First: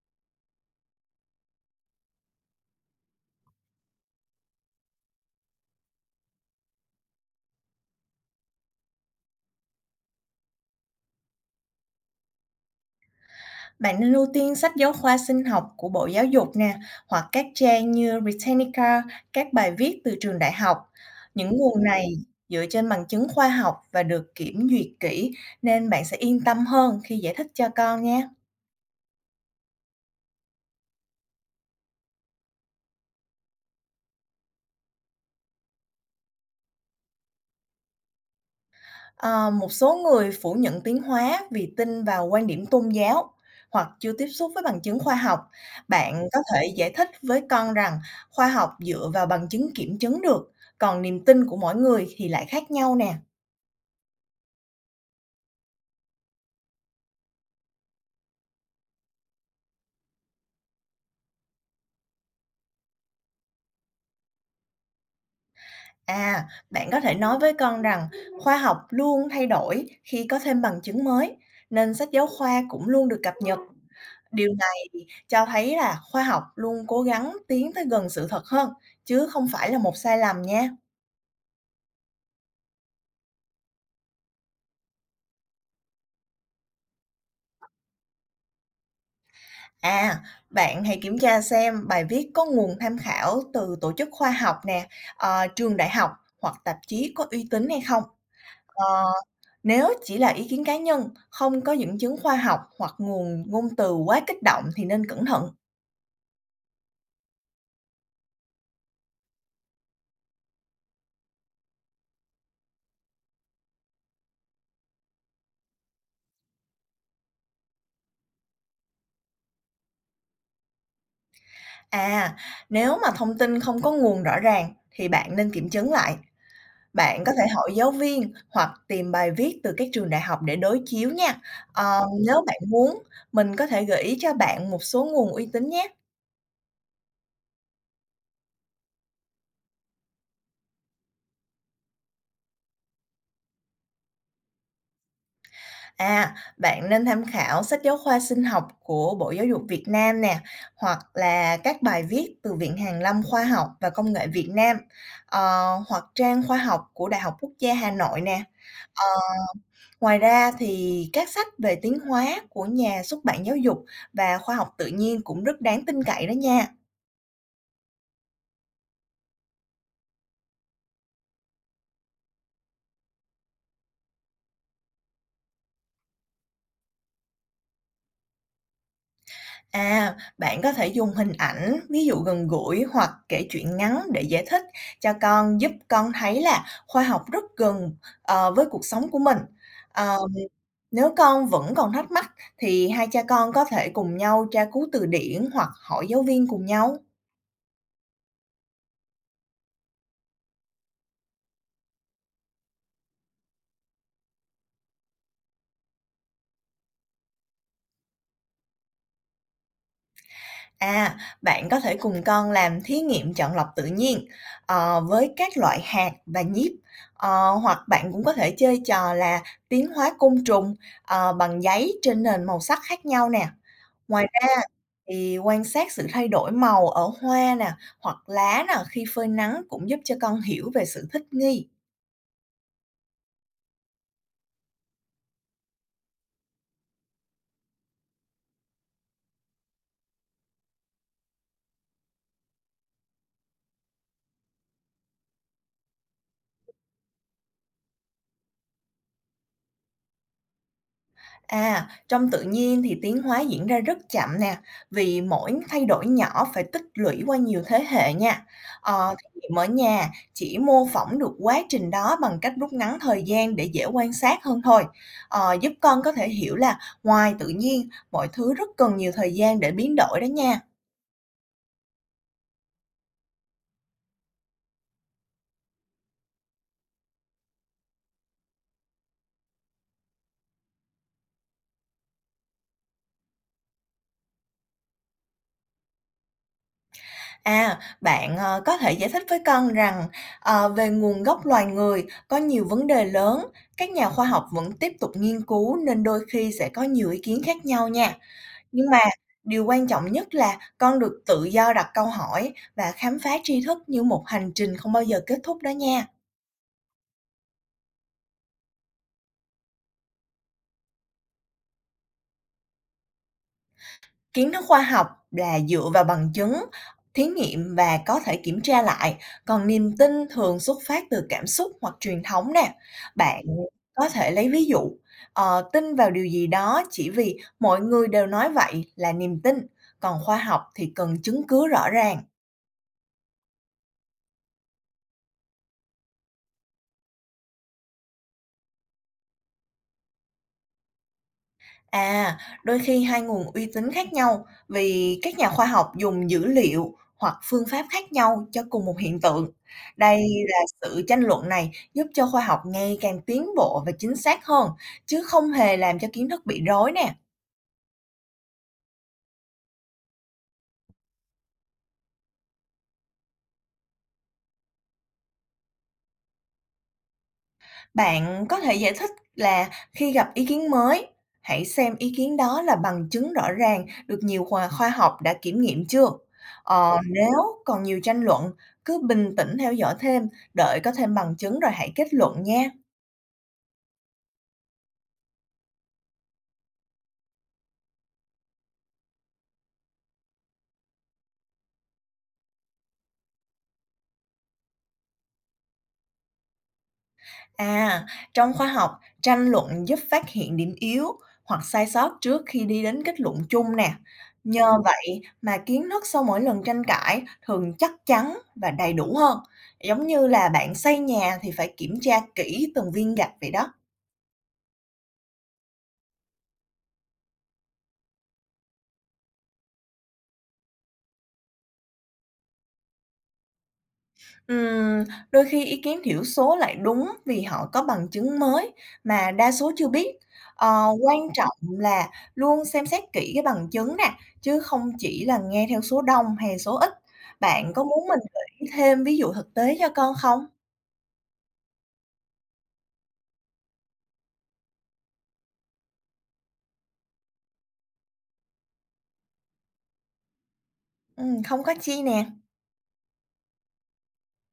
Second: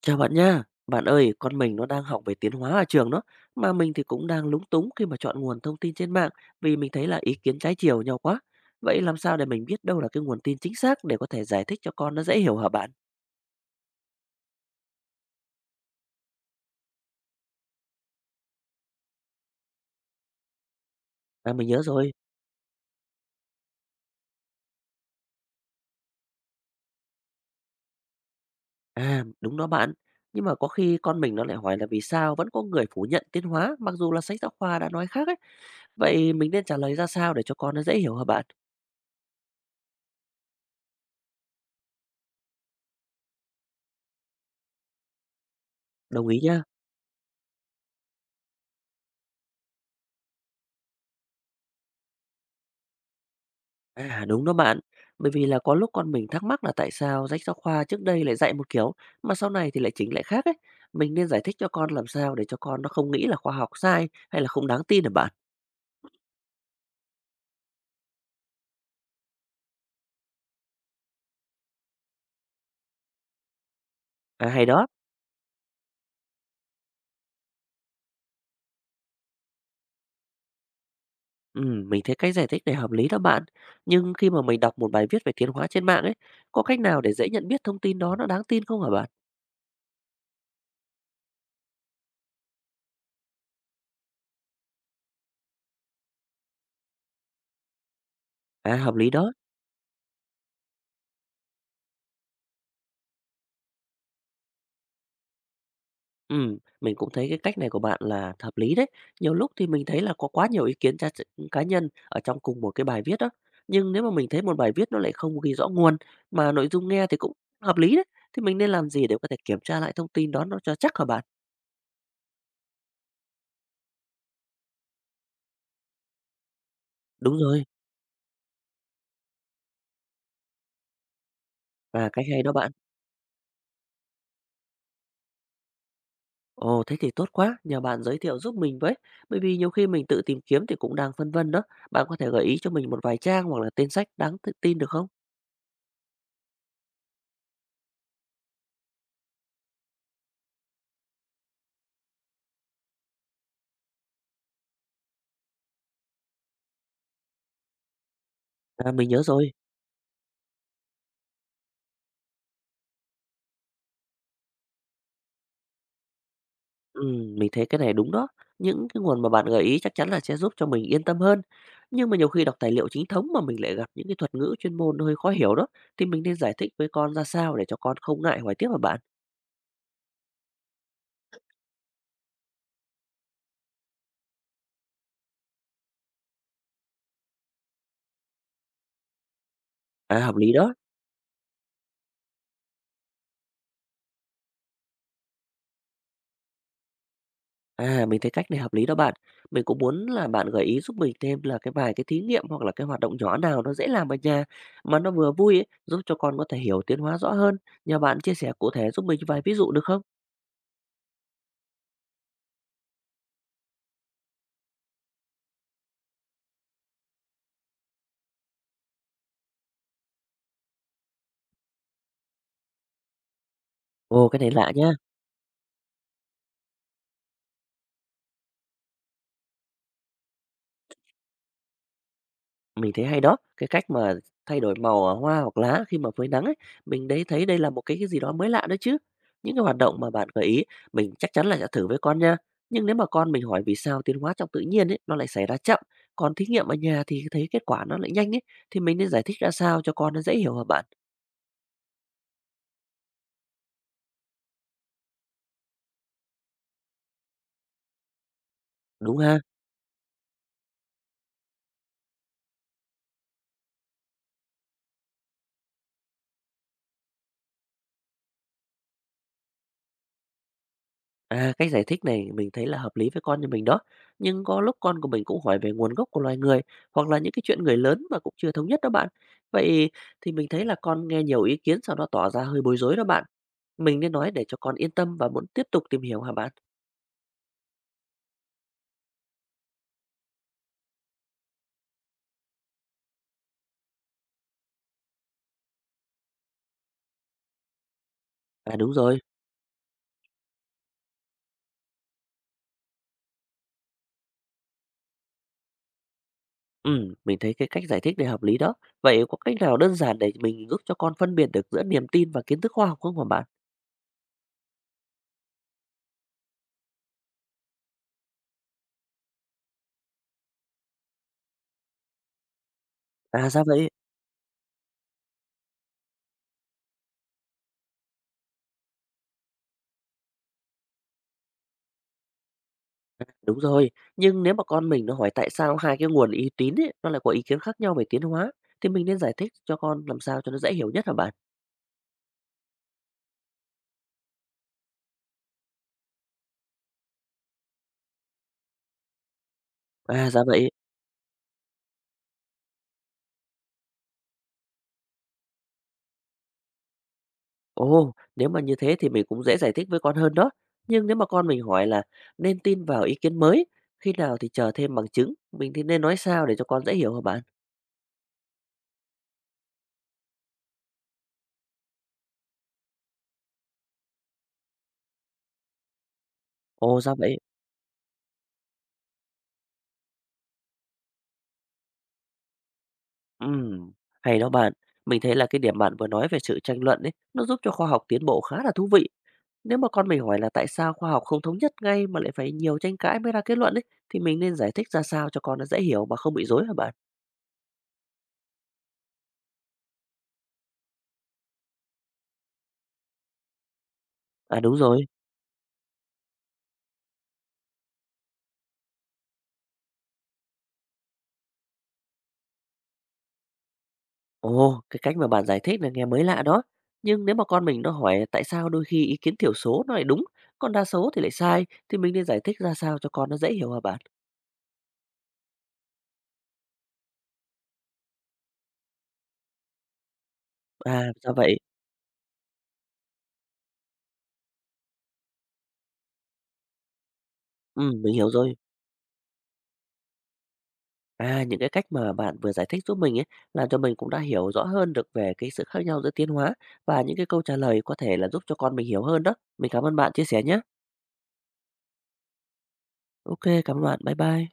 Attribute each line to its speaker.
Speaker 1: Chào bạn nha. Bạn ơi, con mình nó đang học về tiến hóa ở trường đó, mà mình thì cũng đang lúng túng khi mà chọn nguồn thông tin trên mạng vì mình thấy là ý kiến trái chiều nhau quá. Vậy làm sao để mình biết đâu là cái nguồn tin chính xác để có thể giải thích cho con nó dễ hiểu hả bạn?
Speaker 2: Bạn nên ưu tiên sách giáo khoa sinh học của Bộ Giáo dục nè, hoặc các trang như Britannica, các bài viết từ trường đại học.
Speaker 1: À
Speaker 2: Những
Speaker 1: mình
Speaker 2: nguồn
Speaker 1: nhớ
Speaker 2: này
Speaker 1: rồi.
Speaker 2: dựa trên bằng chứng khoa học và được kiểm duyệt kỹ nên bạn sẽ yên tâm hơn khi giải thích cho con nhé.
Speaker 1: À, đúng đó bạn. Nhưng mà có khi con mình nó lại hỏi là vì sao vẫn có người phủ nhận tiến hóa mặc dù là sách giáo khoa đã nói khác ấy. Vậy mình nên trả lời ra sao để cho con nó dễ hiểu hả bạn?
Speaker 2: Ờ, Một số người phủ nhận tiến hóa vì tin vào quan điểm tôn giáo hoặc chưa tiếp xúc với bằng chứng khoa học. Bạn
Speaker 1: Đồng
Speaker 2: có
Speaker 1: ý nha.
Speaker 2: thể giải thích với con rằng khoa học dựa vào bằng chứng kiểm chứng được, còn niềm tin của mỗi người thì lại khác nhau nè.
Speaker 1: À, đúng đó bạn. Bởi vì là có lúc con mình thắc mắc là tại sao sách giáo khoa trước đây lại dạy một kiểu mà sau này thì lại chỉnh lại khác ấy. Mình nên giải thích cho con làm sao để cho con nó không nghĩ là khoa học sai hay là không đáng tin hả bạn?
Speaker 2: Bạn có thể nói với con rằng khoa học luôn thay đổi khi có thêm bằng chứng mới, nên sách giáo khoa cũng luôn được cập nhật.
Speaker 1: À
Speaker 2: Điều
Speaker 1: hay đó.
Speaker 2: này cho thấy là khoa học luôn cố gắng tiến tới gần sự thật hơn, chứ không phải là một sai lầm nha.
Speaker 1: Ừ, mình thấy cái giải thích này hợp lý đó bạn. Nhưng khi mà mình đọc một bài viết về tiến hóa trên mạng ấy, có cách nào để dễ nhận biết thông tin đó nó đáng tin không hả bạn?
Speaker 2: À, Bạn hãy kiểm tra xem bài viết có nguồn tham khảo từ tổ chức khoa học nè, trường đại học hoặc tạp chí có uy tín hay không.
Speaker 1: À hợp
Speaker 2: Ờ,
Speaker 1: lý đó.
Speaker 2: Nếu chỉ là ý kiến cá nhân, không có dẫn chứng khoa học hoặc nguồn ngôn từ quá kích động thì nên cẩn thận.
Speaker 1: Ừ, mình cũng thấy cái cách này của bạn là hợp lý đấy. Nhiều lúc thì mình thấy là có quá nhiều ý kiến cá cá nhân ở trong cùng một cái bài viết đó. Nhưng nếu mà mình thấy một bài viết nó lại không ghi rõ nguồn, mà nội dung nghe thì cũng hợp lý đấy, thì mình nên làm gì để có thể kiểm tra lại thông tin đó nó cho chắc hả bạn?
Speaker 2: À, Nếu mà thông tin không có nguồn rõ ràng thì bạn nên kiểm chứng lại. Bạn có
Speaker 1: Đúng
Speaker 2: thể
Speaker 1: rồi,
Speaker 2: hỏi giáo viên hoặc tìm bài viết từ các trường đại học để đối chiếu nha. Ờ,
Speaker 1: à, cách
Speaker 2: Nếu
Speaker 1: hay đó
Speaker 2: bạn
Speaker 1: bạn.
Speaker 2: muốn, mình có thể gợi ý cho bạn một số nguồn uy tín nhé.
Speaker 1: Ồ, thế thì tốt quá, nhờ bạn giới thiệu giúp mình với. Bởi vì nhiều khi mình tự tìm kiếm thì cũng đang phân vân đó. Bạn có thể gợi ý cho mình một vài trang hoặc là tên sách đáng tự tin được không?
Speaker 2: Bạn nên tham khảo sách giáo khoa sinh học của Bộ Giáo dục Việt Nam nè, hoặc là các bài viết từ Viện Hàn lâm Khoa học và Công nghệ Việt Nam, ờ, hoặc trang khoa học của Đại học Quốc gia Hà Nội nè.
Speaker 1: À,
Speaker 2: Ờ,
Speaker 1: mình nhớ rồi.
Speaker 2: Ngoài ra thì các sách về tiếng hóa của nhà xuất bản giáo dục và khoa học tự nhiên cũng rất đáng tin cậy đó nha.
Speaker 1: Mình thấy cái này đúng đó. Những cái nguồn mà bạn gợi ý chắc chắn là sẽ giúp cho mình yên tâm hơn. Nhưng mà nhiều khi đọc tài liệu chính thống mà mình lại gặp những cái thuật ngữ chuyên môn hơi khó hiểu đó, thì mình nên giải thích với con ra sao để cho con không ngại hỏi tiếp hả bạn?
Speaker 2: Bạn có thể dùng hình ảnh, ví dụ gần gũi hoặc kể chuyện ngắn để giải thích cho con, giúp con thấy là khoa học rất gần, với cuộc sống của mình.
Speaker 1: À,
Speaker 2: Ờm,
Speaker 1: hợp lý đó.
Speaker 2: Nếu con vẫn còn thắc mắc thì hai cha con có thể cùng nhau tra cứu từ điển hoặc hỏi giáo viên cùng nhau.
Speaker 1: À, mình thấy cách này hợp lý đó bạn. Mình cũng muốn là bạn gợi ý giúp mình thêm là cái vài cái thí nghiệm hoặc là cái hoạt động nhỏ nào nó dễ làm ở nhà mà nó vừa vui ấy, giúp cho con có thể hiểu tiến hóa rõ hơn. Nhờ bạn chia sẻ cụ thể giúp mình vài ví dụ được không?
Speaker 2: À, Bạn có thể cùng con làm thí nghiệm chọn lọc tự nhiên với các loại hạt và nhíp. Hoặc bạn cũng có thể chơi trò là tiến hóa côn trùng bằng giấy trên nền màu sắc khác nhau nè. Ngoài
Speaker 1: Ồ, cái này
Speaker 2: ra
Speaker 1: lạ nha.
Speaker 2: thì quan sát sự thay đổi màu ở hoa nè, hoặc lá nè khi phơi nắng cũng giúp cho con hiểu về sự thích nghi.
Speaker 1: Mình thấy hay đó, cái cách mà thay đổi màu, à, hoa hoặc lá khi mà phơi nắng ấy, mình đấy thấy đây là một cái gì đó mới lạ đó chứ. Những cái hoạt động mà bạn gợi ý mình chắc chắn là sẽ thử với con nha. Nhưng nếu mà con mình hỏi vì sao tiến hóa trong tự nhiên ấy, nó lại xảy ra chậm, còn thí nghiệm ở nhà thì thấy kết quả nó lại nhanh ấy, thì mình nên giải thích ra sao cho con nó dễ hiểu hả bạn?
Speaker 2: Trong tự nhiên thì tiến hóa diễn ra rất chậm nè, vì mỗi thay đổi nhỏ phải tích lũy qua nhiều thế hệ nha.
Speaker 1: Đúng
Speaker 2: Thí
Speaker 1: ha?
Speaker 2: nghiệm ở nhà chỉ mô phỏng được quá trình đó bằng cách rút ngắn thời gian để dễ quan sát hơn thôi. Giúp con có thể hiểu là ngoài tự nhiên, mọi thứ rất cần nhiều thời gian để biến đổi đó nha.
Speaker 1: À, cách giải thích này mình thấy là hợp lý với con nhà mình đó. Nhưng có lúc con của mình cũng hỏi về nguồn gốc của loài người hoặc là những cái chuyện người lớn mà cũng chưa thống nhất đó bạn. Vậy thì mình thấy là con nghe nhiều ý kiến sau đó tỏ ra hơi bối rối đó bạn. Mình nên nói để cho con yên tâm và muốn tiếp tục tìm hiểu hả bạn?
Speaker 2: Bạn, có thể giải thích với con rằng, về nguồn gốc loài người có nhiều vấn đề lớn, các nhà khoa học vẫn tiếp tục nghiên cứu nên đôi khi sẽ có nhiều ý kiến khác nhau nha.
Speaker 1: À
Speaker 2: Nhưng
Speaker 1: đúng
Speaker 2: mà
Speaker 1: rồi.
Speaker 2: điều quan trọng nhất là con được tự do đặt câu hỏi và khám phá tri thức như một hành trình không bao giờ kết thúc đó nha.
Speaker 1: Ừ, mình thấy cái cách giải thích này hợp lý đó. Vậy có cách nào đơn giản để mình giúp cho con phân biệt được giữa niềm tin và kiến thức khoa học không hả bạn?
Speaker 2: Kiến thức khoa học là dựa vào bằng chứng, thí nghiệm và có thể kiểm tra lại, còn niềm tin thường xuất phát từ cảm xúc hoặc truyền thống nè. Bạn
Speaker 1: À ra vậy.
Speaker 2: có thể lấy ví dụ, tin vào điều gì đó chỉ vì mọi người đều nói vậy là niềm tin, còn khoa học thì cần chứng cứ rõ ràng.
Speaker 1: Đúng rồi, nhưng nếu mà con mình nó hỏi tại sao hai cái nguồn uy tín ấy, nó lại có ý kiến khác nhau về tiến hóa, thì mình nên giải thích cho con làm sao cho nó dễ hiểu nhất hả bạn?
Speaker 2: À, Đôi khi hai nguồn uy tín khác nhau vì các nhà khoa học dùng dữ liệu hoặc phương pháp khác nhau cho cùng một hiện tượng. Đây
Speaker 1: À dạ
Speaker 2: là
Speaker 1: vậy,
Speaker 2: sự tranh luận này giúp cho khoa học ngày càng tiến bộ và chính xác hơn, chứ không hề làm cho kiến thức bị rối nè.
Speaker 1: ồ, nếu mà như thế thì mình cũng dễ giải thích với con hơn đó. Nhưng nếu mà con mình hỏi là nên tin vào ý kiến mới, khi nào thì chờ thêm bằng chứng, mình thì nên nói sao để cho con dễ hiểu hả bạn?
Speaker 2: Bạn có thể giải thích là khi gặp ý kiến mới, hãy xem ý kiến đó là bằng chứng rõ ràng được nhiều khoa khoa học đã kiểm nghiệm chưa.
Speaker 1: Ồ ra vậy,
Speaker 2: Nếu còn nhiều tranh luận, cứ bình tĩnh theo dõi thêm, đợi có thêm bằng chứng rồi hãy kết luận nha.
Speaker 1: ừm, hay đó bạn. Mình thấy là cái điểm bạn vừa nói về sự tranh luận ấy, nó giúp cho khoa học tiến bộ khá là thú vị. Nếu mà con mình hỏi là tại sao khoa học không thống nhất ngay mà lại phải nhiều tranh cãi mới ra kết luận ấy, thì mình nên giải thích ra sao cho con nó dễ hiểu mà không bị rối hả bạn?
Speaker 2: À, Trong khoa học, tranh luận giúp phát hiện điểm yếu hoặc sai sót trước khi đi đến kết luận chung nè.
Speaker 1: À
Speaker 2: Nhờ,
Speaker 1: đúng
Speaker 2: ừ,
Speaker 1: rồi.
Speaker 2: vậy mà kiến thức sau mỗi lần tranh cãi thường chắc chắn và đầy đủ hơn. Giống như là bạn xây nhà thì phải kiểm tra kỹ từng viên gạch vậy đó.
Speaker 1: Ồ, cái cách mà bạn giải thích là nghe mới lạ đó. Nhưng nếu mà con mình nó hỏi tại sao đôi khi ý kiến thiểu số nó lại đúng, còn đa số thì lại sai, thì mình nên giải thích ra sao cho con nó dễ hiểu hả bạn?
Speaker 2: Ừm, đôi khi ý kiến thiểu số lại đúng vì họ có bằng chứng mới mà đa số chưa biết.
Speaker 1: À,
Speaker 2: Quan
Speaker 1: ra
Speaker 2: trọng
Speaker 1: vậy.
Speaker 2: là luôn xem xét kỹ cái bằng chứng nè, chứ không chỉ là nghe theo số đông hay số ít. Bạn
Speaker 1: Ừ,
Speaker 2: có muốn
Speaker 1: mình
Speaker 2: mình
Speaker 1: hiểu
Speaker 2: gợi
Speaker 1: rồi.
Speaker 2: ý thêm ví dụ thực tế cho con không?
Speaker 1: À, những cái cách mà bạn vừa giải thích giúp mình ấy, làm cho mình cũng đã hiểu rõ hơn được về cái sự khác nhau giữa tiến hóa và những cái câu trả lời có thể là giúp cho con mình hiểu hơn đó. Mình cảm ơn bạn chia sẻ nhé.
Speaker 2: Không có chi nè.
Speaker 1: OK, cảm ơn bạn. Bye bye.